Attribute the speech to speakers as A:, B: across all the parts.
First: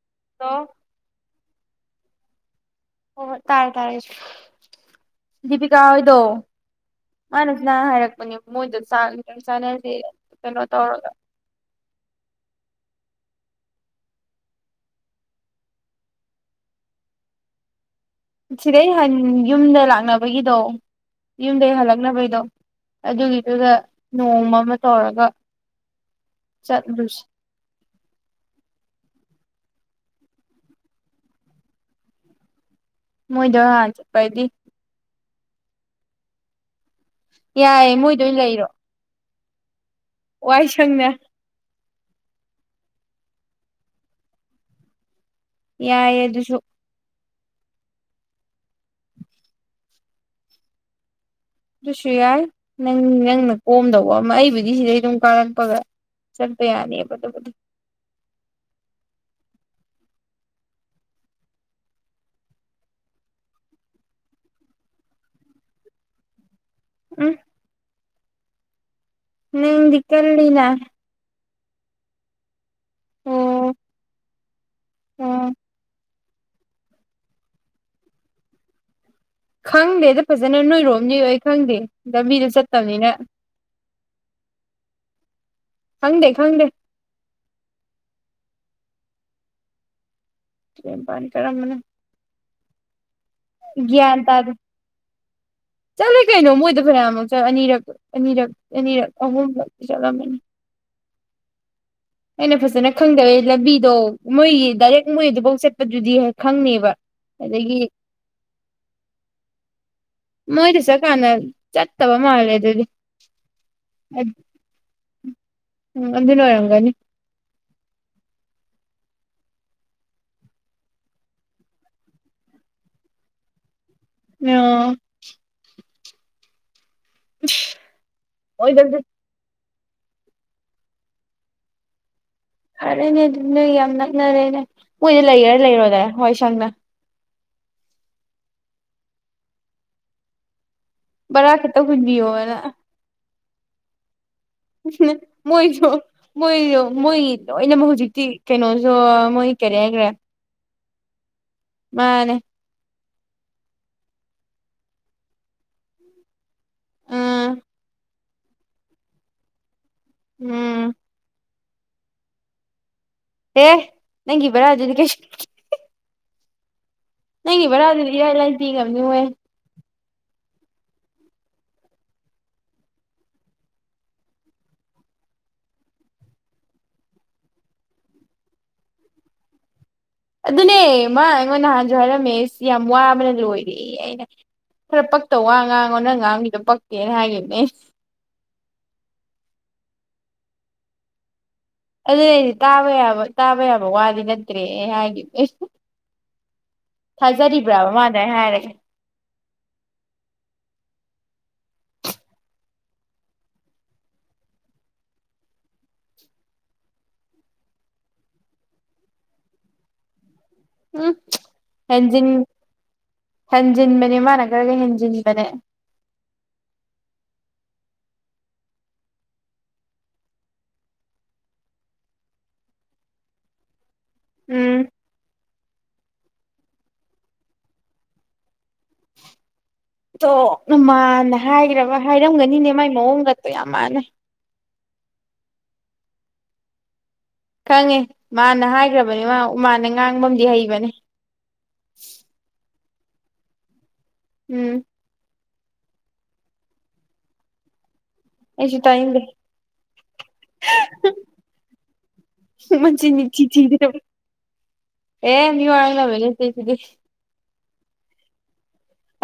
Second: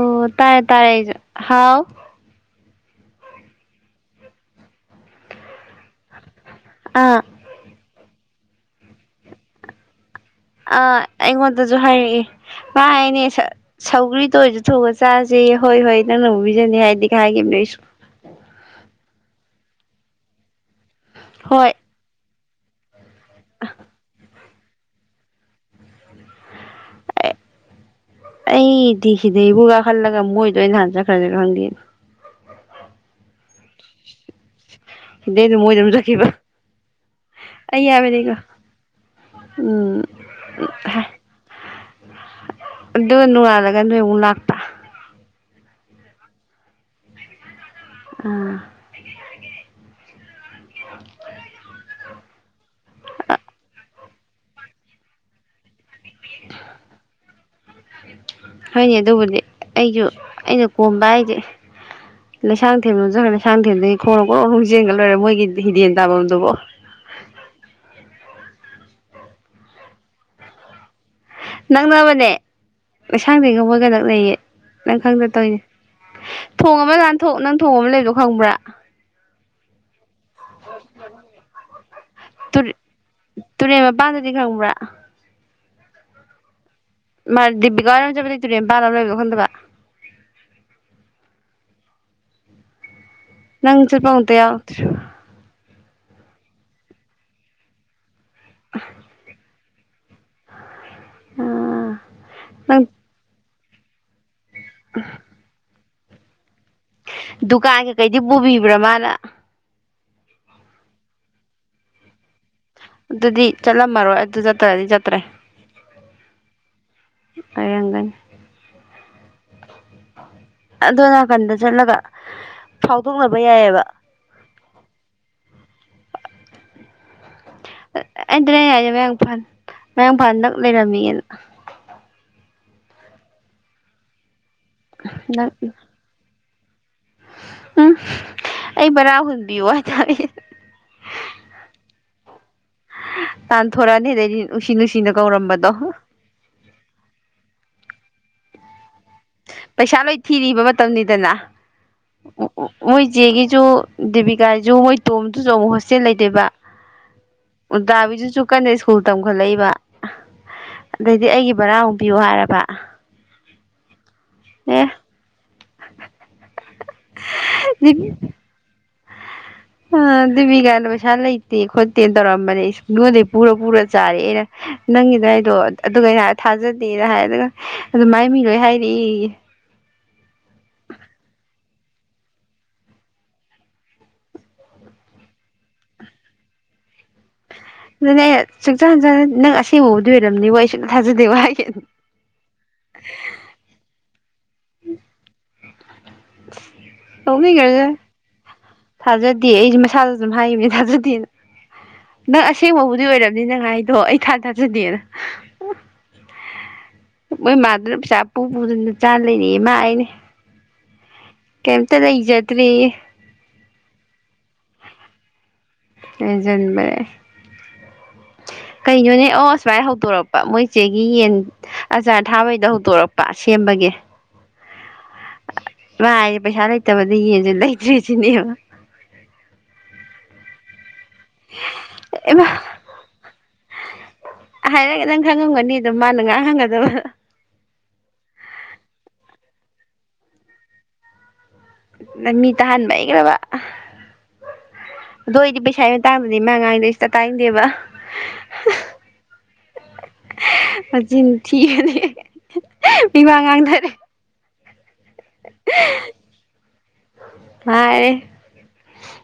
A: ꯑꯣ ꯇꯥꯔꯦ
B: ꯍꯜꯂꯣ
A: ꯇꯥꯔꯦ ꯍꯥꯎ
B: ꯑꯣ ꯇꯥꯥꯏ ꯇꯥꯔꯦ ꯗꯤꯄꯤꯀꯥ ꯍꯣꯏꯗꯣ
A: ꯑꯥ
B: ꯃꯥꯅꯁꯤꯅ ꯍꯥꯏꯔꯛꯄꯅꯦꯕ ꯃꯣꯏꯗꯨ
A: ꯑꯥ
B: ꯇꯧꯔꯒ
A: ꯑꯩꯉꯣꯟꯗꯁꯨ ꯍꯥꯏꯔꯛꯏ ꯃꯍꯥꯏꯅꯤ ꯁꯧꯒ꯭ꯔꯤꯗꯣ ꯑꯣꯏꯔꯁꯨ ꯊꯑꯒ ꯆꯥꯁꯦ ꯍꯣꯏ ꯍꯣꯏ ꯅꯪꯅꯕꯨꯨꯕꯤꯖꯅꯤ ꯍꯥꯏꯗꯤ ꯀꯩ ꯍꯥꯏꯈꯤꯕ ꯅꯣ ꯑꯩꯁꯨ
B: ꯁꯤꯗꯩ ꯍꯥꯟ ꯌꯨꯝꯗ ꯂꯥꯛꯅꯕꯒꯤꯗꯣ
A: ꯍꯣꯏ
B: ꯌꯨꯝꯗꯩ ꯍꯟꯂꯛꯅꯕꯣꯏꯗꯣ ꯑꯗꯨꯒꯤꯗꯨꯒ ꯅꯣꯡꯃ ꯑꯃ ꯇꯧꯔꯒ ꯆꯠꯂꯨꯁꯤ
A: ꯑꯩꯗꯤ ꯁꯤꯗꯩꯕꯨꯒꯥ ꯈꯜꯂꯒ ꯃꯣꯏꯗꯣ ꯑꯩꯅ ꯍꯥꯟꯅ ꯆꯠꯈ꯭ꯔꯅꯤ ꯈꯪꯗꯦ
B: ꯃꯣꯏꯗ ꯍꯥꯅ ꯆꯠꯄꯩꯗꯤ
A: ꯏꯗꯦ ꯑꯗꯨ ꯃꯣꯏꯗꯝ ꯆꯈꯤꯕ
B: ꯌꯥꯏ ꯃꯣꯏꯗꯑꯣꯏ ꯂꯩꯔꯣ
A: ꯎꯝ
B: ꯋꯥꯏ ꯁꯪꯅꯦ
A: ꯑꯗꯨ ꯅꯅꯨꯡꯗꯒ ꯅꯣꯏꯃꯨꯛ ꯂꯥꯛꯄ
B: ꯌꯥꯏꯌꯦ ꯑꯗꯨꯁꯨ
A: ꯑꯥ [unintelligible]
B: ꯑꯗꯨꯁꯨ ꯌꯥꯏ ꯅꯪ ꯅꯪꯅ ꯀꯣꯝꯗꯧꯕ ꯑꯃ ꯑꯩꯕꯨꯗꯤ ꯁꯤꯗꯩ ꯑꯗꯨꯝ ꯀꯥꯔꯛꯄꯒ ꯆꯠꯄ ꯌꯥꯅꯦꯕ ꯑꯗꯨꯕꯨꯗꯤ
A: ꯍꯥꯏꯅꯤ ꯑꯗꯨꯕꯨꯗꯤ ꯑꯩꯖꯨ ꯑꯩꯅ ꯀꯣꯝꯕ ꯍꯥꯏꯖꯤ ꯂꯩꯁꯥꯡꯊꯦꯝ ꯂꯣꯝ ꯆꯈ ꯂꯩꯁꯥꯡꯊꯦꯝꯗꯩ ꯈꯣꯡꯅ ꯒꯣꯔꯣꯡꯒꯔꯣꯡ ꯆꯦꯟꯒ ꯂꯣꯏꯔꯦ ꯃꯣꯏꯒꯤ ꯍꯤꯗꯦꯟ ꯇꯥꯕꯝꯗꯨꯕꯧ
B: ꯎꯝ ꯅꯪꯗꯤ ꯀꯜꯂꯤꯅ
A: ꯅꯪꯅ ꯃꯅꯦ ꯂꯩꯁꯥꯡꯗꯦꯝꯒ
B: ꯑꯣ
A: ꯃꯣꯏꯒ ꯅꯛꯅꯩꯌꯦ ꯅꯪ ꯈꯪꯗ
B: ꯑꯣ
A: ꯇꯧꯏꯅꯦ ꯊꯣꯡ ꯑꯃ ꯂꯥꯟꯊꯣꯛ ꯅꯪ ꯊꯣꯡ ꯑꯃ ꯂꯩꯕꯗꯣ ꯈꯪꯕ꯭ꯔꯥ
B: ꯈꯪꯗꯦꯗ ꯐꯖꯅ ꯅꯣꯏꯔꯣꯝꯅꯤ ꯑꯩ ꯈꯪꯗꯦ ꯂꯝꯕꯤꯗ ꯆꯠꯇꯝꯅꯤꯅ
A: ꯇꯨꯔꯦꯟ ꯃꯄꯥꯟꯗꯗꯤ ꯈꯪꯕ꯭ꯔꯥ
B: ꯈꯪꯗꯦ ꯈꯪꯗꯦ
A: ꯃꯥ ꯗꯤꯄꯤꯀꯥꯍꯣꯏ ꯔꯣꯝ ꯆꯠꯄꯗꯨꯏ ꯇꯨꯔꯦꯟ ꯃꯄꯥꯟ ꯑꯃ ꯂꯩꯕꯗꯣ ꯈꯪꯗꯕ
B: ꯇꯨꯔꯦꯟꯄꯥꯟ ꯆꯠꯂꯝꯃꯅꯤ
A: ꯅꯪ ꯆꯠꯄ ꯑꯝꯇꯥ
B: ꯇꯥꯗꯦ
A: ꯌꯥꯎꯔꯛꯇꯔꯤꯕꯥ
B: ꯆꯠꯂꯦ ꯀꯩꯅꯣ ꯃꯣꯏꯗ ꯐꯩꯅꯥꯝꯂꯛ ꯆꯠ ꯑꯅꯤꯔꯛ ꯑꯅꯤꯔꯛ ꯑꯅꯤꯔꯛ ꯑꯍꯨꯝꯂꯛ ꯆꯠꯂꯝꯃꯅꯤ
A: ꯑꯥ
B: ꯑꯩꯅ
A: ꯅꯪ
B: ꯐꯖꯅ ꯈꯪꯗꯕꯩ ꯂꯝꯕꯤ ꯗꯣ ꯃꯣꯏꯒꯤ ꯗꯥꯏꯔꯦꯛ ꯃꯣꯏꯑꯗꯨꯕꯧ ꯆꯠ ꯑꯗꯨꯗꯤ ꯍꯥꯏ
A: ꯗꯨꯀꯥꯟ ꯀꯩꯀꯩꯗꯤ ꯄꯨꯕꯤꯕ꯭ꯔꯥ ꯃꯥꯅ
B: ꯃꯣꯏꯗ ꯆꯠꯀꯥꯟꯗ ꯆꯠꯇꯕ ꯃꯥꯂꯦ
A: ꯑꯗꯨꯗꯤ ꯆꯠꯂꯝꯃꯔꯣꯏ ꯑꯗꯨ ꯆꯠꯇ꯭ꯔꯗꯤ ꯆꯠꯇ꯭ꯔꯦ
B: ꯎꯝ ꯑꯗꯨꯅ ꯑꯣꯏꯔꯝꯒꯅꯤ
A: ꯑꯣꯏꯔꯝꯒꯅꯤ ꯑꯗꯣꯟ ꯅꯥꯀꯟꯗ ꯆꯠꯂꯒ ꯐꯥꯎꯗꯣꯛꯅꯕ ꯌꯥꯏꯑꯕ
B: ꯑꯥ
A: [unintelligible]
B: ꯑꯣꯏꯗꯕꯗꯤ
A: ꯃꯌꯥꯡꯐꯥꯟ ꯃꯌꯥꯡꯐꯥꯟ ꯅꯛ ꯂꯩꯔꯝꯃꯤꯅ
B: ꯐꯔꯦꯅꯦ ꯑꯗꯨ ꯅꯣꯏ ꯌꯥꯝ ꯅꯛꯅꯔꯦꯅꯦ ꯃꯣꯏꯗ
A: ꯅꯛ
B: ꯂꯩꯒꯦꯔꯥ ꯂꯩꯔꯣꯗꯅ ꯋꯥꯏ ꯁꯪ ꯁꯪꯅ
A: ꯎꯝ ꯑꯩ ꯕꯔꯥ ꯍꯨꯟꯕꯤꯌꯨ ꯍꯥꯏꯇꯔꯦꯅꯦ
B: ꯕꯔꯥ ꯈꯤꯇ ꯍꯨꯟꯕꯤꯌꯨꯅ
A: ꯇꯥꯟ ꯊꯣꯔꯥꯅꯤ ꯑꯗꯩꯗꯤ ꯅꯨꯡꯁꯤ
B: ꯎ
A: ꯅꯨꯡꯁꯤꯅ ꯀꯧꯔꯝꯕꯗꯣ
B: ꯃꯣꯏꯁꯨ ꯃꯣꯏꯁꯨ ꯃꯣꯏ ꯂꯣꯏꯅꯃꯛ ꯍꯧꯖꯤꯛꯇꯤ ꯀꯩꯅꯣ ꯃꯣꯏ ꯀꯦꯔ ꯍꯥꯏꯒ꯭ꯔꯦ
A: ꯇꯧꯅꯤꯗꯅ
B: ꯃꯥꯅꯦꯅꯦ
A: ꯏꯆꯦꯒꯤꯁꯨ ꯗꯦꯕꯤꯀꯥꯁꯨ ꯃꯣꯏ ꯇꯣꯝꯕꯗꯨꯁꯨ ꯑꯃꯨꯛ ꯍꯣꯁꯇꯦꯜ ꯂꯩꯇꯦꯕ
B: ꯎꯝ
A: ꯎꯗꯥꯕꯤꯗꯨꯁꯨ ꯀꯟꯅ ꯁ꯭ꯀꯨꯜ ꯇꯝꯈꯠꯂꯛꯏꯕ
B: ꯎꯝ
A: ꯑꯗꯗꯤ ꯑꯩꯒꯤ ꯕꯔꯥ ꯍꯡꯕꯤꯌꯨ ꯍꯥꯏꯔꯕ
B: ꯍꯦ ꯅꯪꯤꯕ꯭ꯔꯥꯖ
A: ꯑꯦ
B: ꯀ ꯅꯪꯕ ꯑꯗꯨꯂꯥꯏꯒ ꯅꯤꯉꯦ
A: ꯑ ꯑꯗꯨꯕꯤꯒꯥꯏꯅ ꯄꯩꯁꯥ ꯂꯩꯇꯦ ꯈꯣꯠꯇꯦꯅ ꯇꯧꯔꯝꯕꯅꯦ ꯅꯉꯣꯟꯗꯒꯤꯩ ꯄꯨꯔ ꯄꯨꯔ ꯆꯥꯔꯦꯑꯦ ꯑꯩꯅ ꯅꯪꯒꯤꯗ ꯑꯩꯗꯣ ꯑꯗꯨꯒ ꯑꯩꯅ ꯊꯥꯖꯗꯦꯅ ꯍꯥꯏ ꯑꯗꯨꯒ ꯑꯗꯨ ꯃꯥꯏ ꯃꯤ ꯂꯣꯏ ꯍꯥꯏꯔꯛꯏ
B: ꯑꯗꯨꯅꯦꯃ ꯑꯩꯉꯣꯟ ꯅꯍꯥꯟꯁꯨ ꯍꯥꯏꯔꯝꯃꯦ ꯁꯤ ꯌꯥꯝ ꯋꯥꯕꯅ ꯂꯣꯏꯔꯦ ꯑꯩꯅ ꯈꯔ ꯄꯛꯇ ꯋꯥ ꯉꯥꯡꯉꯣ ꯅꯪ ꯉꯥꯡꯈꯤꯗꯣ ꯄꯛꯛꯇꯦꯅ ꯍꯥꯏꯈꯤꯕꯅꯦ
A: ꯑꯗꯨꯅꯦ ꯁꯨꯡꯆꯥꯟ ꯍꯟ ꯅꯪ ꯑꯁꯦꯡꯕꯕꯨꯗꯤ ꯑꯣꯏꯔꯕꯝꯅꯤ ꯋꯥ ꯑꯩ ꯁꯁꯨꯨꯝ ꯊꯥꯖꯗꯦ ꯋꯥ
B: ꯑꯗꯨꯅ ꯑꯩꯗꯤ ꯇꯥꯕ ꯌꯥꯕ ꯇꯥꯕ ꯌꯥꯕ ꯋꯥꯗꯤ ꯅꯠꯇ꯭ꯔꯦ ꯍꯥꯏꯒꯤ
A: ꯂꯧꯅꯤꯡꯈ꯭ꯔꯁꯦ
B: ꯃꯥ ꯑꯗꯥꯏ ꯍꯥꯏꯔꯒ
A: ꯊꯥꯖꯗꯦ ꯑꯩꯁꯨ ꯃꯁꯥꯗ ꯑꯗꯨꯝ ꯍꯥꯏꯕꯅꯤ ꯊꯥꯖꯗꯦꯅ ꯅꯪ ꯑꯁꯦꯡꯕꯕꯨꯗꯤ ꯑꯣꯏꯔꯕꯅꯤ ꯅꯪ ꯍꯥꯏꯥꯏꯗꯣ ꯑꯩ ꯊꯥ ꯊꯥꯖꯗꯦꯅ ꯃꯣꯏ ꯃꯥꯗꯨꯅ ꯄꯩꯁꯥ ꯄꯨ ꯄꯨꯗꯅ ꯆꯥ ꯂꯩꯅꯤ ꯃꯥ ꯍꯥꯏꯅꯦ
B: ꯎꯝ ꯍꯦꯟꯖꯤꯟ ꯍꯦꯟꯖꯤꯟꯕꯅꯦ ꯃꯥꯅ ꯈꯔꯒ ꯍꯦꯟꯖꯤꯟꯕꯅꯦ
A: ꯂꯩꯖꯟꯕꯅꯦ ꯀꯩꯅꯣꯅꯦ ꯑꯣ ꯁꯁꯃꯥꯏ ꯍꯧꯗꯣꯔꯛꯄ ꯃꯣꯏ ꯏꯆꯦꯒꯤ ꯌꯦꯟ ꯑꯆꯥꯔ ꯊꯥꯕꯩꯗ ꯍꯧꯗꯣꯔꯛꯄ ꯁꯦꯝꯕꯒꯤꯦ
B: ꯎꯝ
A: ꯀꯥꯏ ꯄꯩꯁꯥ ꯂꯩꯇꯕꯗ ꯌꯦꯟꯁꯦ ꯂꯩꯇ꯭ꯔꯤ ꯁꯤꯅꯦꯕ
B: ꯇꯣ ꯅꯃ ꯍꯥꯟꯅ ꯍꯥꯏꯈ꯭ꯔꯕ
A: ꯏꯃꯥ
B: ꯍꯥꯏꯔꯝꯒꯅꯤꯅꯦ ꯃꯥꯏ ꯃꯑꯣꯡꯗꯛꯇ ꯌꯥꯝ ꯃꯥꯟꯅ
A: ꯍꯥꯏꯔꯒ ꯅꯪ ꯈꯪꯉꯝꯒꯅꯤꯗ ꯃꯥꯅ ꯉꯍꯥꯛ ꯍꯪꯒꯗꯕ
B: ꯈꯪꯉꯦ ꯃꯥꯅ ꯍꯥꯏꯈ꯭ꯔꯕꯅꯤ ꯃꯥ ꯎꯃꯥꯅ ꯉꯥꯡꯕꯗꯤ ꯍꯩꯕꯅꯤ
A: ꯃꯤ ꯇꯍꯥꯟꯕ ꯃꯥꯏ ꯏꯔꯕ
B: ꯎꯝ
A: ꯑꯗꯣ ꯑꯩꯗꯤ ꯄꯩꯁꯥ ꯑꯃ ꯃꯇꯥꯡꯕꯅꯤ ꯃꯥ ꯉꯥꯡꯗꯣꯏ ꯁꯤꯗ ꯇꯥꯏꯅꯤꯡꯗꯦꯕ
B: ꯑꯦꯁꯨ ꯇꯏ ꯂꯩ
A: ꯃꯆꯤꯟ ꯊꯤꯕꯅꯦ
B: ꯃ ꯅꯤꯡꯆ
A: ꯃꯤꯋꯥ
B: ꯆꯤꯗꯗ
A: ꯉꯥꯡꯊꯔꯦ
B: ꯑꯦ ꯃꯤ ꯋꯥꯒꯅꯕꯅꯦꯁꯤꯗꯤ
A: ꯃꯥꯔꯦ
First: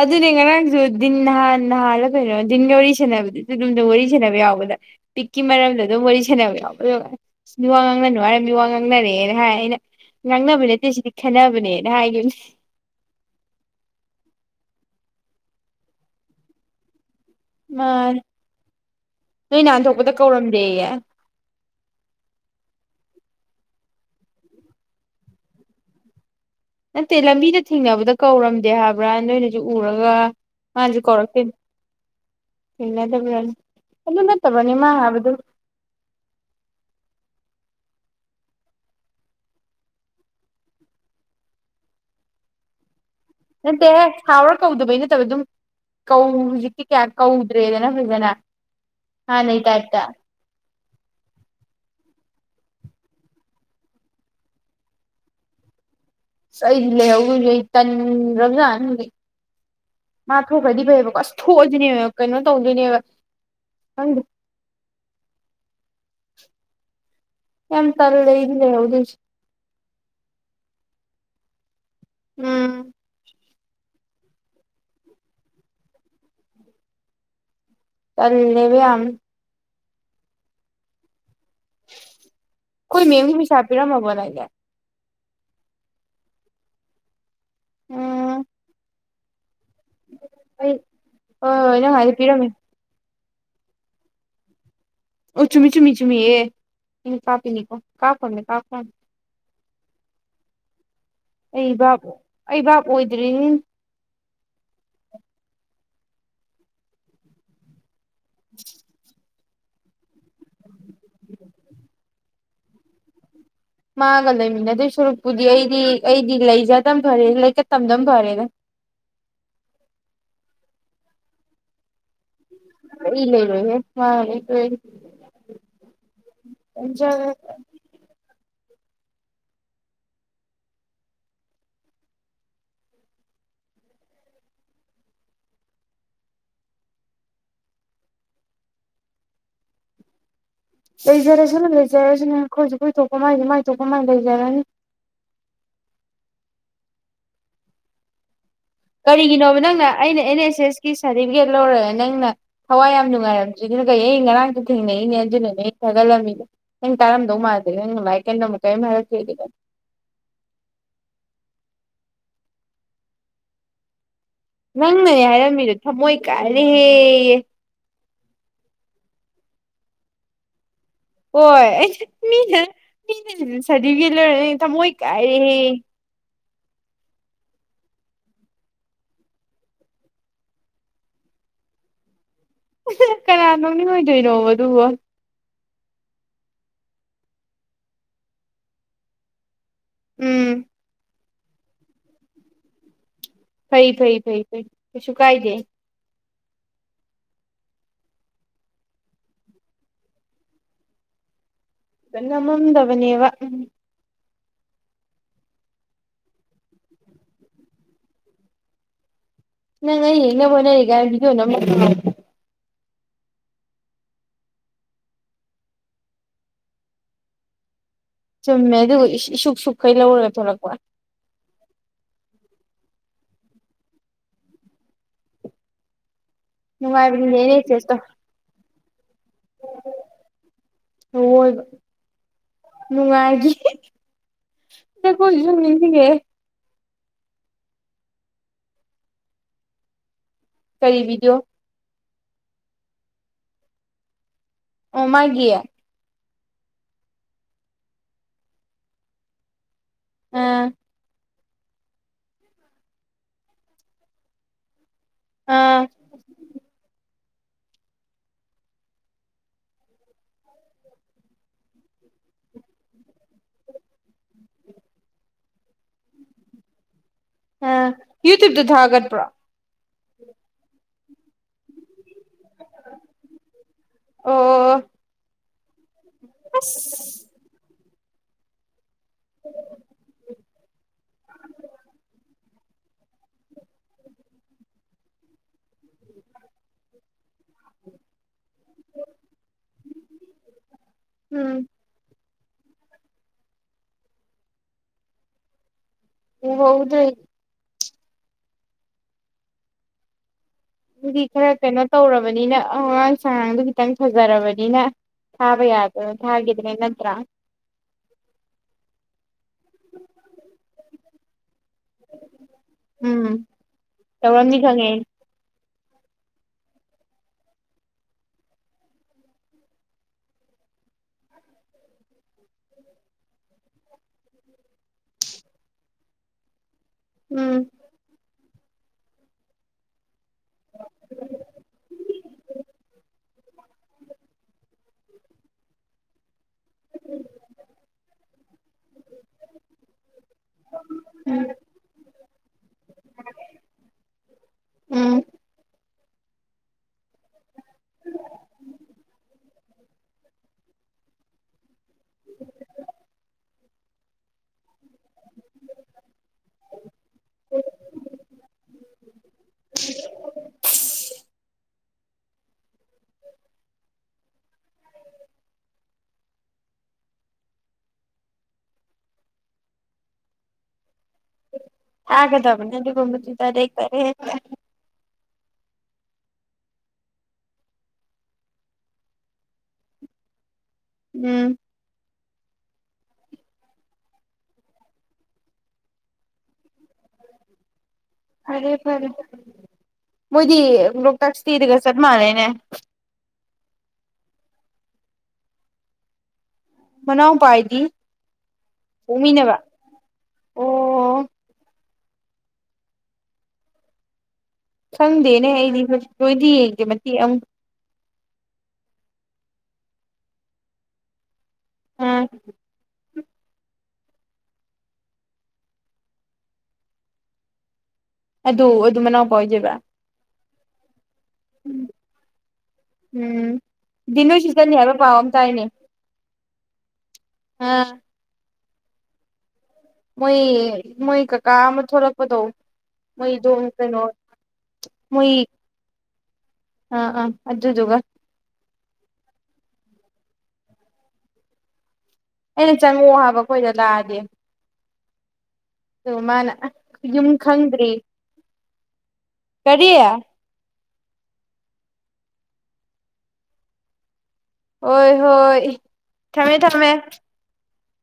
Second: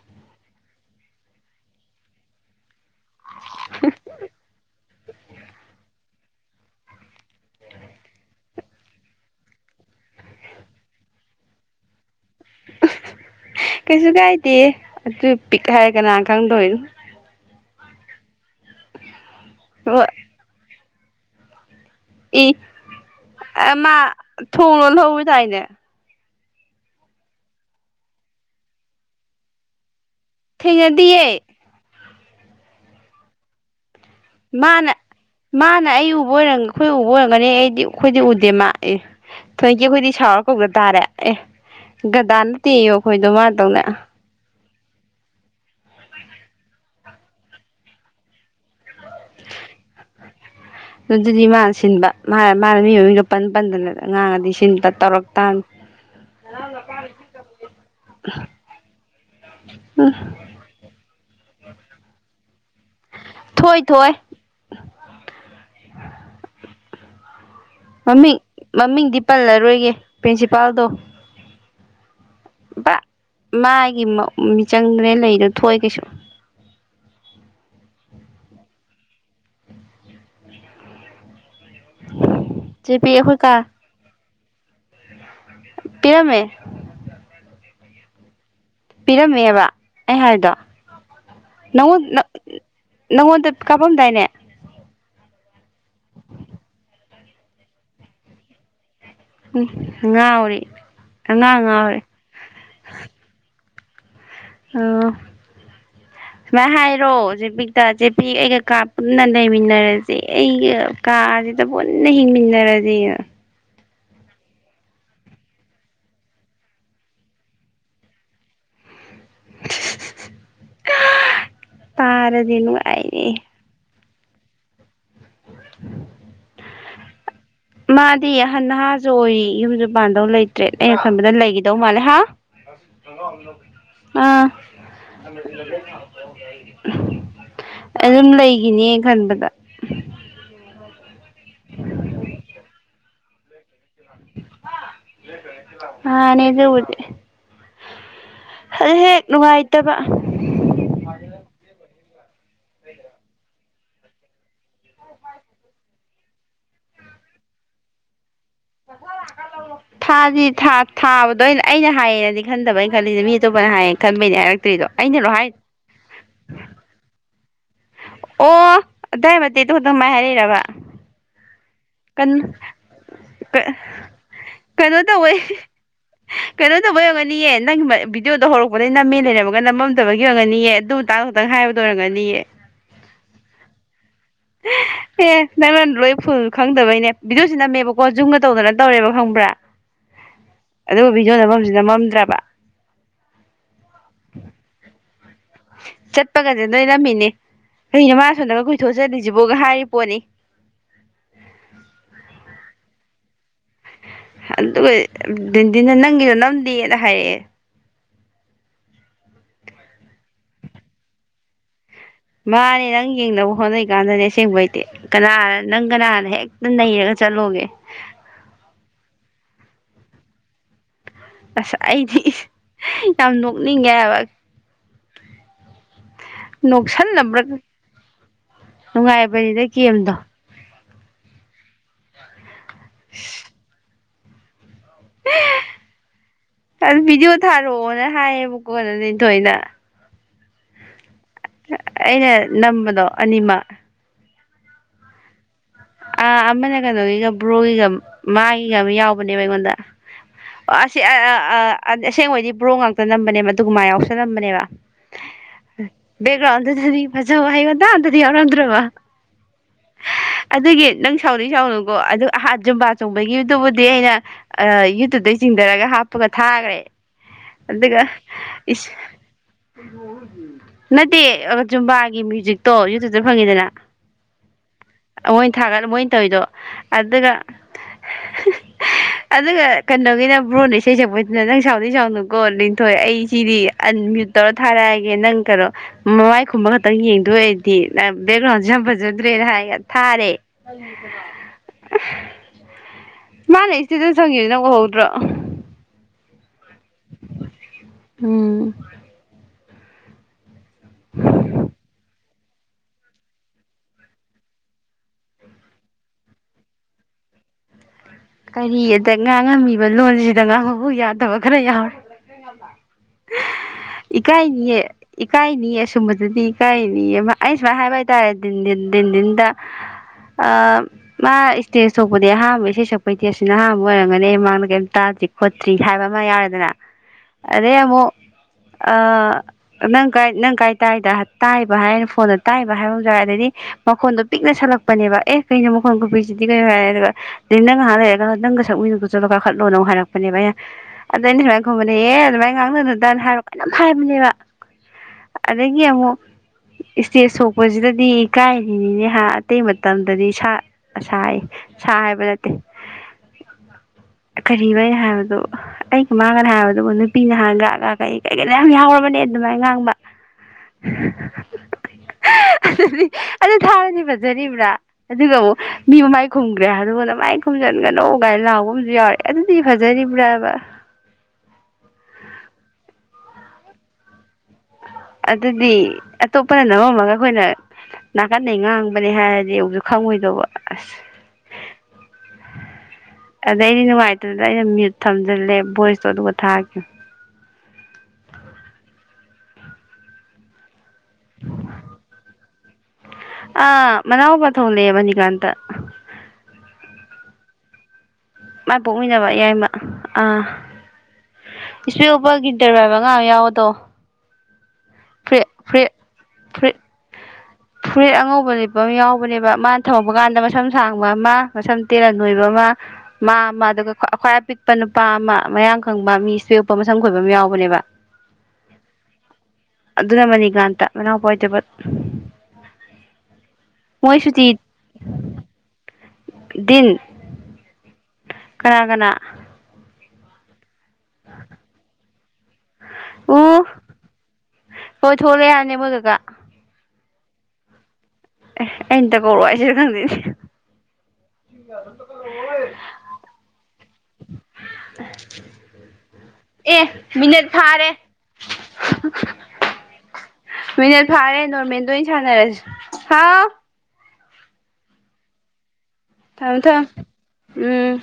B: ꯑꯗꯨꯅꯦ ꯉꯉꯥꯡꯁꯨꯟ ꯅꯍꯥꯟ ꯅ ꯍꯥꯥꯟꯂ ꯀꯩꯅꯣꯤꯟꯒꯧꯔꯤ ꯅꯕ ꯑꯗꯨꯝ ꯋꯥꯔꯤ ꯁꯥꯟꯅꯕ ꯌꯥꯎꯕꯗ ꯄꯤꯛꯀꯤ ꯃꯔꯝꯗ ꯑꯗꯨꯝ ꯋꯥꯔꯤ ꯁꯥꯟꯅꯕ ꯌꯥꯎꯕ ꯋꯥ ꯉꯥꯡꯅꯅꯨ ꯍꯥꯏꯔꯝ ꯃꯤ ꯋꯥ ꯉꯥꯡꯅꯔꯦꯅ ꯍꯥꯏ ꯑꯩꯅ ꯉꯥꯡꯅꯕ ꯅꯠꯇꯦ ꯁꯤꯗꯤ ꯈꯟꯅꯕꯅꯦꯅ ꯍꯥꯏꯈꯤꯕꯅꯦ
A: ꯀꯩꯁꯨ ꯀꯥꯏꯗꯦ ꯑꯗꯨ ꯄꯤꯛ ꯍꯥꯏꯔ ꯀꯅꯥ ꯈꯪꯗꯣꯅꯣ
B: ꯃꯥ ꯅꯣꯏ ꯅꯥꯍꯟꯊꯣꯛꯄꯗ
A: ꯍꯣꯏ
B: ꯀꯧꯔꯝꯗꯦꯌꯦ
A: ꯏ ꯃꯥ ꯊꯣꯡꯅ ꯍꯧꯕꯤ ꯇꯥꯏꯅꯦ
B: ꯅꯠꯇꯦ ꯂꯝꯕꯤꯗ ꯊꯤꯡꯅꯕꯗ ꯀꯧꯔꯝꯗꯦ ꯍꯥꯏꯕ꯭ꯔꯥ ꯅꯣꯏꯅꯁꯨ ꯎꯔꯒ
A: ꯊꯅꯗꯤꯌꯦꯦ
B: ꯁꯤꯟꯅꯗ ꯐꯅ
A: ꯃꯥꯅ ꯃꯥꯅ ꯑꯩ ꯎꯕꯔꯝ ꯑꯩꯈꯣꯏ ꯎꯕ ꯑꯣꯏꯔꯝꯒꯅꯤ ꯑꯩꯗꯤ ꯑꯩꯈꯣꯏꯗꯤ ꯎꯗꯦ ꯃꯥ ꯑꯦ ꯊꯣꯏꯀꯤ ꯑꯩꯈꯣꯏꯗꯤ ꯁꯥꯎꯔ ꯀꯧꯗ ꯇꯥꯔꯦ ꯑꯦ ꯒꯗꯥ ꯅꯠꯇꯦꯣ ꯍꯣꯏꯗꯧ ꯃꯥ ꯇꯧꯅꯦ
B: ꯅꯠꯇꯦꯍꯦ ꯁꯥꯎꯔ ꯀꯧꯗꯕꯩ ꯅꯠꯇꯕ ꯑꯗꯨꯝ ꯀꯧ ꯍꯧꯖꯤꯛꯇꯤ ꯀꯌꯥ ꯀꯧꯗ꯭ꯔꯦꯗꯅ ꯐꯖꯅ ꯍꯥꯟꯅꯩ ꯇꯥꯏꯞꯇ
A: ꯑꯗꯨ ꯑꯗꯨꯗꯤ ꯃꯥꯅ ꯁꯤꯟꯕ ꯃꯥ ꯃꯥꯅ ꯃꯤ ꯃ ꯃꯤꯒꯄꯟ ꯄꯟꯗꯅ ꯉꯥꯡꯉꯗꯤ ꯁꯤꯟ ꯇꯧꯔ ꯇꯅꯤ
B: ꯑꯁ ꯑꯩꯗꯤ ꯂꯩꯍꯧꯗꯁꯦ ꯑꯩ ꯇꯟꯗ꯭ꯔꯕꯖꯥ ꯍꯧꯖꯤꯛ ꯃꯥ ꯊꯣꯛꯈ꯭ꯔꯗꯤ ꯐꯩꯕꯀꯣ ꯑꯁ ꯈꯣꯖꯅꯦ ꯀꯩꯅꯣ ꯇ
A: ꯊꯣꯏ ꯊꯣꯏ
B: ꯅꯦꯪ
A: ꯃꯃꯤꯡ
B: ꯑꯩꯗꯤ ꯂꯩꯍꯧꯗꯣꯏꯁꯦ
A: ꯃꯃꯤꯡꯗꯤ ꯄꯜꯂꯔꯣꯏꯒꯦ ꯄ꯭ꯔꯤꯟꯁꯤꯄꯥꯜꯗꯣ
B: ꯎꯝ
A: ꯃꯥꯒꯤ ꯃꯤꯆꯪꯗꯅꯦ ꯂꯩꯗ ꯊꯣꯛꯑꯦ ꯀꯩꯁꯨ
B: ꯀꯂꯦꯕ ꯌꯥꯝꯌꯥꯝ
A: ꯆꯦ
B: ꯀꯣꯏ
A: ꯄꯤ
B: ꯃꯦꯝꯃꯒꯤ
A: ꯑꯩꯈꯣꯏ ꯀꯥ
B: ꯃꯤꯁꯥꯄꯤꯤꯔ ꯃꯕꯅ ꯂꯦ
A: ꯄꯤꯔꯃꯦ
B: ꯎꯝ
A: ꯄꯤꯔꯝꯃꯦꯕ ꯑꯦ ꯍꯥꯏꯗ
B: ꯑꯩ ꯍꯣꯏ ꯍꯣꯏ
A: ꯅ
B: ꯅꯪ ꯍꯥꯏꯗꯣ
A: ꯅ
B: ꯄꯤꯔꯝꯃꯦ
A: ꯅꯪꯉꯣꯟꯗ ꯀꯥꯞꯄꯝꯗꯥꯏꯅꯦ
B: ꯑꯣ ꯆꯨꯝꯃꯤ ꯆꯨꯝꯃꯤ ꯆꯨꯝꯃꯤ ꯀꯥꯄꯤꯅꯤꯀꯣ ꯀꯥꯄꯃꯦ ꯀꯥꯄꯃꯦ
A: ꯎ ꯉ ꯍꯧꯔꯤ
B: ꯑꯩ ꯕꯥꯞ ꯑꯩ ꯕꯥꯞ ꯑꯣꯏꯗ꯭ꯔꯤꯅꯤ
A: ꯃ ꯍꯥꯏꯔꯣ ꯦꯕꯤꯛꯇ ꯊ ꯑꯩ ꯀꯥꯄ ꯅ ꯂꯩꯃꯤꯟꯅꯔꯁꯦ ꯑꯩꯒ ꯀꯥꯁꯤꯗ ꯄꯨꯟꯅ ꯍꯤꯡꯃꯤꯟꯅꯔꯁꯦ
B: ꯃꯥꯒ ꯂꯩꯃꯤꯟꯅꯗꯣꯏ ꯁꯨꯔꯨꯛꯄꯨꯗꯤ ꯑꯩꯗꯤ ꯑꯩꯗꯤ ꯂꯩꯖꯗꯕ ꯐꯔꯦ ꯂꯩꯀ ꯇꯝꯗꯝ ꯐꯔꯦꯗ
A: ꯇꯔ ꯨ ꯑꯏꯅꯦ
B: ꯍ ꯑꯖ
A: ꯗꯤ ꯑꯍꯟ ꯅꯍꯥꯁꯨ ꯑꯣꯏꯔꯤ ꯌꯨꯝꯁꯨ ꯄꯥꯟꯗꯧ ꯂꯩꯇ꯭ꯔꯦ ꯑꯩꯅ ꯈꯟꯕꯗ ꯂꯩꯈꯤꯗꯧ ꯃꯥꯜꯂꯦ ꯍꯥ ꯑꯥ ꯑꯗꯨꯝ ꯂꯩꯒꯤꯅꯦ ꯈꯟꯕꯗ
B: ꯂꯩꯖꯔꯁꯅꯨ ꯂꯩꯖꯔꯁꯅꯨ ꯈꫭꯏꯁꯨ ꯈꫭꯏ ꯊꫭꯛꯄ ꯃꯥꯏꯁꯨ ꯃꯥꯥꯏ ꯊꫭꯛꯄ ꯃꯥꯏ ꯂꯩꯖꯔꯅꯤ
A: ꯃꯥꯅꯦ ꯑꯗꯨꯕꯨꯗꯤ ꯑꯗꯨ ꯍꯦꯛ
B: ꯀꯔꯤꯒꯤꯅꯣꯕ ꯅꯪꯅ
A: ꯅꯨꯡꯉꯥꯏꯇꯕ
B: ꯑꯩꯅ ꯑꯦꯟ ꯑꯦꯁ ꯑꯦꯁꯀꯤ ꯁꯥꫪꯇꯤꯐꯤꯀꯦꯠ ꯂꯧꯔꯛꯑꯦ ꯂꯪꯅ ꯊꯋꯥꯏ ꯌꯥꯝ ꯅꯨꯡꯉꯥꯏꯔꯝ ꯁꯤꯅ ꯀꯩ ꯑꯩ ꯉꯔꯥꯡꯁꯨ ꯊꯦꯡꯅꯩꯅꯦ ꯑꯗꯨꯅꯅꯦ ꯊꯥꯒꯠꯂꯝꯃꯤꯗꫭ ꯅꯪ ꯇꯥꯔꯝꯗꯧ ꯃꯥꯟꯗꯦ ꯑꯩꯅ
A: ꯊꯥꯖꯤ ꯊꯥ ꯊꯥꯕꯗ ꯑꯩꯅ ꯑꯩꯅ ꯍꯥꯏꯌꯦꯅꯗꯤ ꯈꯟꯗꯕ ꯑꯩ‌ ꯈꯜꯂꯤꯁꯦ ꯃꯤ ꯑꯇꯣꯞꯄꯅ ꯍꯥꯏꯌꯦꯅ
B: ꯅꯪꯅꯅꯦ ꯍꯥꯏꯔꯝꯃꯤꯗꯣ ꯊꯃꯣꯏ ꯀꯥꯏꯔꯦꯍꯦꯌꯦ
A: ꯑꯣ ꯑꯗꯥꯏ ꯃꯇꯦꯛꯗꯨꯈꯇ ꯑꯗꯨꯃꯥꯏ ꯍꯥꯏꯔꯩꯔꯕ
B: ꯍꯣꯏ ꯑꯁ ꯃꯤꯅ ꯃꯤꯅ ꯁꯤꯗ
A: ꯀ
B: ꯁꫪꯗꯤꯐꯤꯀꯦꯠ ꯂꯧꯔ ꯑꯩꯅ ꯊꯃꯣꯏ
A: ꯀꯩꯅꯣ ꯇꯧꯕꯩ
B: ꯀꯥꯏꯔꯦꯍꯦ
A: ꯀꯩꯅꯣ ꯇꯧꯕꯩ ꯑꯣꯏꯒꯅꯤꯑ ꯅꯪꯒꯤ ꯚꯤꯗꯤꯑꯣꯗꯣ ꯍꯧꯔꯛꯄꯗꯒꯩ ꯅꯝꯃꯦꯅ ꯂꯩꯔꯝꯃꯒ ꯅꯝꯃꯝꯗꯕꯒꯤ ꯑꯣꯏꯡꯒꯅꯤꯌꯦ ꯑꯗꯨ ꯃꯇꯥꯡ ꯈꯛꯇꯪ ꯍꯥꯏꯕꯗ ꯑꯣꯏꯔꯝꯒꯅꯤꯌꯦ
B: ꯀꯅꯥ ꯅꯣꯡꯅꯤꯉꫭꯏ ꯀꯩꯅꫭꯕ ꯑꯗꯨꯕꫭ
A: ꯅꯪꯉꯣꯟꯗ ꯂꯣꯏ ꯐꯨꯜ ꯈꯪꯗꯕꯩꯅꯦ ꯚꯤꯗꯤꯑꯣꯁꯤ ꯅꯝꯃꯦꯕꯀꯣ ꯖꯨꯝꯒ ꯇꯧꯗꯅ ꯇꯧꯔꯦꯕ ꯈꯪꯕ꯭ꯔꯥ
B: ꯎꯝ
A: ꯑꯗꯨ ꯚꯤꯗꯤꯌꫭ ꯅꯝꯕꯝꯁꯤ ꯅꯝꯃꯝꯗ꯭ꯔꯕ
B: ꯐꯩ ꯐꯩ ꯐꯩ ꯐꯩꯀꯩꯁꯨ ꯀꯥꯏꯗꯦ
A: ꯆꯠꯄꯒꯁꯦ ꯅꫭꯏꯅꯝꯃꯤꯅꯤ ꯀꯩꯅꫭ ꯃꯥ ꯑꯁꯣꯗꯒ ꯀꯣꯏꯊꯣꯛꯑꯒ ꯆꯠꯁꯤꯕꫭꯒ ꯍꯥꯏꯔꯤ ꯄꯣꯠꯅꯤ
B: ꯅꯝꯃꯝꯗꯕꯅꯦꯕ
A: ꯑꯗꯨꯒ ꯗꯤꯟ ꯗꯤꯟꯅ ꯅꯪꯒꯤꯗꫭ ꯅꯝꯗꯦꯅ ꯍꯥꯏꯔꯛꯑꯦ
B: ꯅꯪ ꯑꯩ ꯌꯦꯡꯅꯕ ꯍꯣꯠꯅꯔꯤꯀꯥꯟ ꯚꯤꯗꯤꯌꯣ [unintelligible]
A: ꯃꯥꯅꯦ ꯅꯪ ꯌꯦꯡꯅꯕ ꯍꯣꯠꯅꯩ ꯀꯥꯟꯗꯅꯦ ꯑꯁꯦꯡꯕꯩꯗꯤ ꯀꯅꯥ ꯅꯪ ꯀꯅꯥꯥꯟꯅ ꯍꯦꯛꯇ ꯅꯩꯔꯒ ꯆꯠꯂꯣꯒꯦ
B: ꯆꯨꯝꯃꯦ ꯑꯗꯨꯒ ꯏꯁꯨꯛ ꯁꯨꯛꯈꯩ ꯂꯧꯔꯒ ꯊꯣꯛꯂꯛꯄ
A: ꯑꯁ ꯑꯩꯗꯤ ꯌꯥꯝ ꯅꯣꯛꯅꯤꯡꯉꯦꯍꯥꯏꯕ
B: ꯅꯨꯡꯉꯥꯏꯕꯅꯤꯅꯦ
A: ꯅꯣꯛꯁꯜꯂꯝꯕ꯭ꯔ
B: ꯑꯦꯟ ꯑꯦꯁ ꯑꯦꯁꯇꯣ
A: ꯅꯨꯡꯉꯥꯏꯕꯅꯤꯗ ꯀꯦꯝꯗꯣ
B: ꯑꯋꫭꯏꯕ ꯅꯨꯡꯉꯥꯏꯒꯤ [inaudible] ꯊꯛꯄꯩꯗꯨꯖꯨꯃꯨꯛꯅꯤꯡꯁꯤꯡꯉꯛꯑꯦ
A: ꯑꯗꯨ ꯚꯤꯗꯤꯑꯣ ꯊꯥꯔꯛꯑꯣꯅ ꯍꯥꯏꯌꯦꯕꯀꯣ ꯂꯤꯟꯊꫭꯏꯅ
B: ꯀꯔꯤ ꯚꯤꯗꯤꯌꫭ
A: ꯑꯩꯅ ꯅꯝꯕꯗꯣ ꯑꯅꯤꯃꯛ
B: ꯑꯣ ꯃꯥꯒꯤ
A: ꯑꯥ ꯑꯃꯅ ꯀꯩꯅꯣꯒꯤꯒ ꯕ꯭ꯔꯣꯒꯤꯒ ꯃꯥꯒꯤꯒ ꯑꯃ ꯌꯥꯎꯕꯅꯦꯕ ꯑꯩꯉꯣꯟꯗ
B: ꯑꯥ
A: ꯑꯣ ꯑꯁꯤꯁꯤ ꯑ ꯑ ꯑꯁꯦꯡꯕꯩꯗꯤ ꯕꯣꯔꯣꯛ ꯉꯥꯛꯇ ꯅꯝꯕꯅꯦꯕ ꯑꯗꯨꯒꯨꯝ ꯃꯥ ꯌꯥꯎꯁ ꯅꯝꯕꯅꯦꯕ
B: ꯑꯥ
A: ꯦꯒ꯭ꯔꯥꯎꯗꯗꯗꯤ ꯑꯖ ꯍꯥꯏꯩꯒꯗ ꯑꯗꯗꯤ ꯌꯥꯎꯔꯝꯗ꯭ꯔꯣꯕ ꯑꯗꯨꯒꯤ ꯅꯪ ꯁꯥꯎꯅꯤ ꯁꯥꯎꯅꯨꯀꯣ ꯑꯗꯨ ꯑꯍꯠ ꯌꯖꯨꯝꯕꯥ ꯆꯣꯡꯕꯒꯤꯗꯨꯕꯨꯗꯤ ꯑꯩꯅ ꯌꯨꯇꯨꯕꯇꯩ ꯆꯤꯡꯊꯔꯒ ꯍꯥꯞꯄꯒ ꯊꯥꯈ꯭ꯔꯦ
B: ꯑ
A: ꯑꯗꯨꯒ
B: ꯌꯨꯇꯨꯕ ꯇ
A: ꯏꯁ
B: ꯊꯥꯒꯠꯄ꯭ꯔꯥ
A: ꯅꯠꯇꯦ ꯆꯨꯝꯕꯥ ꯃ꯭ꯌꯨꯖꯤꯛꯇꯣ ꯌꯨꯇ꯭ꯨꯕꯇ ꯐꯪꯉꯤꯗꯅ
B: ꯑꯣ
A: ꯃꯣꯏ ꯊꯥꯒꯠꯂ ꯃꯣꯏꯅ ꯇꯧꯋꯗꯣ
B: ꯑꯁ
A: ꯑꯗꯨꯒ ꯑꯗꯨꯒ ꯀꯩꯅꯣꯒꯤꯅ ꯕ꯭ꯔꯣꯅ ꯏꯁꯩ ꯁꯛꯄꯩꯁꯤꯅ ꯅꯪ ꯁꯥꯎꯗꯤ ꯁꯥꯎꯅꯨꯀꯣ ꯅꯤꯡꯊꯣꯏ ꯑꯩ ꯁꯤꯗꯤ ꯑꯟꯃ꯭ꯌꯨꯠ ꯇꯧꯔ ꯊꯥꯔꯛꯑꯒꯦ ꯅꯪ ꯀꯩꯅꯣ ꯃꯃꯥꯏ ꯈꯨꯝꯕ ꯈꯛꯇꯪ ꯌꯦꯡ ꯑꯗꯨ ꯑꯣꯏ ꯑꯩꯗꯤ ꯕꯦꯛꯒ꯭ꯔꯥꯎꯟꯁꯁꯨ ꯌꯥꯝ ꯐꯖꯗ꯭ꯔꯦꯅ ꯍꯥꯏꯒꯦ ꯇꯔꯦ
B: ꯎꯝ
A: ꯃꯥꯅꯦ ꯏꯦꯗ ꯁꯪꯉꯤꯕ ꯅꯪ ꯎꯍꯧꯗ꯭ꯔꯣ
B: ꯎ ꯍꯗ
A: ꯎꯝ
B: ꯑꯗꯨꯗꯤ ꯈꯔ ꯀꯩꯅꯣ ꯇꯧꯔꯕꯅꯤꯅ ꯑꯉꯥꯡ ꯁꯉꯥꯡꯗꯣ ꯈꯤꯇꯪ ꯐꯖꯔꯕꯅꯤꯅ ꯊꯥꯕ ꯌꯥꯗꯅ ꯊꯥꯈꯤꯗꯅ ꯅꯠꯇ꯭ꯔꯥ
A: ꯀꯔꯤ ꯑꯗ ꯉꯥꯡꯉꯝꯃꯤꯕ ꯂꯣꯟꯁꯤꯗ ꯉꯥꯡꯉꯕꯨ ꯌꯥꯗ ꯌꯥ
B: ꯎꯝ
A: ꯏꯀꯥꯏ
B: ꯇꯧꯔꯝꯅꯤ ꯈꯪꯉꯦ
A: ꯏꯀꯥꯏꯅꯤ ꯁꯨꯝꯕꯗꯗꯤ ꯀꯩꯅꯤ ꯑꯩ ꯁꯨꯃꯥꯏꯅ ꯍꯥꯏꯕ ꯍꯥꯏꯇꯥꯔꯦ ꯟꯗꯤꯟꯗ ꯃꯥ ꯏꯁꯇꯦꯖ ꯊꯣꯛꯄꯗꯤ ꯑꯍꯥꯟꯕ ꯏꯁꯩ ꯁꯛꯄ ꯀꯣꯏꯇꯦꯁꯤ ꯅꯍꯥꯕ ꯑꯣꯏꯔꯝꯒꯅꯤ ꯃꯥꯡꯗ ꯀꯔꯤꯝ ꯇꯥꯗ꯭ꯔꯤ ꯈꯣꯠꯇ꯭ꯔꯤ ꯍꯥꯏꯕ ꯑꯃ ꯌꯥꯎꯔꯦꯗꯅ
B: ꯎꯝ
A: ꯑꯦꯃꯣ ꯑ ꯅꯪ ꯒꯥꯏꯗ ꯅꯪ ꯒꯥꯏ ꯇꯥꯏꯗ ꯇꯥꯏꯕ ꯍꯥꯏꯅ ꯐꯣꯟꯗ ꯇꯥꯏꯕ ꯍꯥꯏꯕ ꯌꯥꯦ ꯑꯗꯗꯤ ꯃꯈꯣꯟꯗꯣ ꯄꯤꯛꯅ ꯁꯜꯂꯛꯄꯅꯦꯕ ꯑꯦ ꯀꯩꯅꯣ ꯃꯈꯣꯟ ꯀꯄꯤꯛꯁꯤꯗꯤ ꯀꯩ ꯍꯥꯏꯔꯦ ꯑꯗꯨꯒ ꯉꯥꯏꯍꯥꯡ ꯂꯩꯔꯒ ꯅꯪꯒ ꯁꯛ ꯃꯤꯒ ꯆꯠꯂꯣ ꯀꯥꯈꯠꯂꯣꯅ ꯍꯥꯏꯔꯛꯄꯅꯦꯕ ꯑ ꯑꯗ ꯑꯩꯅ
B: ꯎꯝ
A: ꯁꯨꯃꯥꯏꯅ ꯈꯨꯝꯕꯗ ꯑꯦ ꯑꯗꯨꯃꯥꯏꯅ ꯉꯥꯡꯅꯗꯨꯗꯅ ꯍꯥꯏꯔꯣ ꯀ ꯑꯗꯨꯝ ꯍꯥꯏꯕꯅꯦꯕ
B: ꯎꯝ
A: ꯑꯗꯒꯤ ꯑꯃꯨꯛ ꯏꯁꯇꯦꯖ ꯁꯣꯛꯄꯁꯤꯗꯗꯤ ꯏꯀꯥꯏꯔꯤꯅꯤꯅꯦ ꯑꯇꯩ ꯃꯇꯝꯗꯗꯤ ꯁꯥ ꯁꯥꯏ ꯁꯥ ꯍꯥꯏꯕꯗ
B: [unintelligible]
A: ꯀꯔꯤ ꯋꯥꯩ ꯍꯥꯏꯕꯗꯣ ꯑꯩ ꯃꯃꯥꯒꯅ ꯍꯥꯏꯕꯗꯨꯕꯨ ꯅꯨꯄꯤꯅ ꯍꯥꯟꯒꯒ ꯀꯩ ꯀꯩꯀꯩ ꯌꯥꯝ ꯌꯥꯎꯔꯕꯅꯦ ꯑꯗꯨꯃꯥꯏꯅ ꯉꯥꯡꯕ ꯑꯗꯨ ꯊꯥꯔꯗꯤ ꯐꯖꯔꯤꯕ꯭ꯔꯥ ꯑꯗꯨꯒ ꯑꯃꯨꯛ ꯃꯤ ꯃꯃꯥꯏ ꯈꯨꯝꯈ꯭ꯔꯦ ꯑꯗꯨ ꯀꯃꯥꯏ ꯈꯨꯝꯖꯤꯟꯒꯅꯧ ꯀꯥꯏꯅ ꯂꯥꯛꯕ ꯑꯃꯁꯨ ꯌꯥꯎꯔꯛꯑꯦ ꯑꯗꯨꯗꯤ ꯐꯖꯔꯤꯕ꯭ꯔꯥꯕ
B: ꯍꯥꯏꯗꯕ ꯅꯅꯤꯒꯗꯤꯇꯥꯔꯇꯥꯔꯦ
A: ꯑꯗꯨꯗꯤ ꯑꯇꯣꯞꯄꯅ ꯅꯝꯃꯝꯃꯒ ꯑꯩꯈꯣꯏꯅ ꯅꯥꯀꯟꯗꯩ ꯉꯥꯡꯕꯅꯦ ꯍꯥꯏꯔꯗꯤ ꯑꯃꯨꯛꯁꯨ ꯈꯪꯉꯣꯏꯗꯧꯕ ꯑꯁ
B: ꯎꯝ
A: ꯑꯗ ꯑꯩꯗꯤ ꯅꯨꯡꯉꯥꯏꯇꯗ ꯑꯩꯅ ꯃꯤꯨꯠ ꯊꯝꯖꯤꯜꯂꯦ ꯚꯣꯏꯁꯇꯣ ꯑꯗꯨꯒ ꯊꯥꯒꯦ
B: ꯐꯔꯦ ꯐꯔꯦ ꯃꯗꯤ ꯂ ꯇ ꯊꯤꯔꯒꯁꯠ ꯃꯥꯅꯦꯅꯦ
A: ꯊꯧ ꯂꯩꯦꯕꯅꯤꯀꯥꯟꯇ
B: ꯃꯅꯥꯎ ꯄꯥꯏꯗꯤ
A: ꯃꯥꯏ ꯄꯣꯛꯃꯤꯟꯅꯕ ꯏꯌꯥꯏꯃ ꯑꯥ
B: ꯑꯣ
A: ꯏꯁꯄꯦ ꯎꯣꯛꯄꯒꯤ ꯗꯔꯕꯥꯏꯕ ꯉꯥ ꯌꯥꯎꯗꯣ
B: ꯈꯪꯗꯦꯅꯦ ꯑꯩꯗꯤ ꯂꯣꯏꯗꯤ
A: ꯐꯨꯔꯤꯠ
B: ꯌꯦꯡꯒꯦ ꯃꯇꯦꯛ ꯑꯃꯨꯛ
A: ꯇꯧꯕꯅꯦꯕ ꯃꯥꯅ ꯊꯄ ꯀꯥꯟꯗ ꯃꯁꯝ ꯁꯥꯡꯕ ꯑꯃ ꯃꯁꯝ ꯇꯦꯔ
B: ꯑꯥ
A: ꯅꯣꯏꯕ ꯑꯃ ꯃꯥ ꯑꯃ ꯑꯗꯨꯒ ꯑꯩ꯭ꯋꯥꯏ ꯑꯄꯤꯛꯄ ꯅꯨꯄꯥ ꯑꯃ ꯃꯌꯥꯡ ꯈꯪꯕ ꯃꯤ ꯁꯣꯛꯄ ꯃꯁꯪ ꯈꯣꯏꯕ ꯑꯃ ꯌꯥꯎꯕꯅꯦꯕ
B: ꯑꯗꯨ ꯑꯗꯨ ꯃꯅ
A: ꯑꯗꯨ ꯅ ꯃꯅꯤꯒ
B: ꯎꯝ ꯎꯝ
A: ꯃꯣꯏ
B: ꯗꯤ ꯅꯣꯏ ꯁꯤꯇꯅꯤ ꯍꯥꯏꯕ ꯄꯥꯎ ꯑ ꯇꯔꯤꯅꯦ
A: ꯗꯟ
B: ꯎ
A: ꯀꯅꯥ ꯀꯅꯥ
B: ꯃꯣꯏ ꯃꯣꯏ ꯀꯀꯥ ꯑꯃ ꯊꯣꯛꯂꯛꯄꯗꯣ ꯃꯣꯏ ꯗ
A: ꯎ
B: ꯀꯩꯅꯣ ꯃꯣꯏ
A: ꯎ
B: ꯑꯥ ꯑꯥ ꯑꯗꯨꯖꯗꯨꯒ
A: ꯑꯦ ꯑꯩꯅꯇ ꯀꯧꯔꯛꯑꯣ ꯍꯥꯏꯁꯤꯦ ꯈꯪꯗꯦꯅꯦꯦ ꯏ ꯁ
B: ꯑꯩꯅ ꯆꯪꯉꯛꯑꯣ ꯍꯥꯏꯕꯈꯣꯏꯗ ꯂꯥꯛꯑꯗꯤ
A: [unintelligible]
B: ꯑ ꯃꯥꯅ
A: ꯑꯦ
B: ꯌꯨꯝ
A: ꯃꯤꯅꯠ ꯐꯥꯔꯦ
B: ꯈꯪꯗ꯭ꯔꯤ ꯀꯔꯤ
A: ꯃꯤꯅꯠ ꯐꯥꯔꯦ ꯅꯣꯔꯃꯦꯜꯗ ꯑꯣꯏꯅ ꯁꯥꯟꯅꯔꯁꯤꯥꯎ
B: ꯍꯣꯏ ꯍꯣꯏ ꯊꯝꯃꯦ
A: ꯊꯥꯎ ꯊꯥꯎ
B: ꯊꯝꯃꯦ
A: ꯎꯝ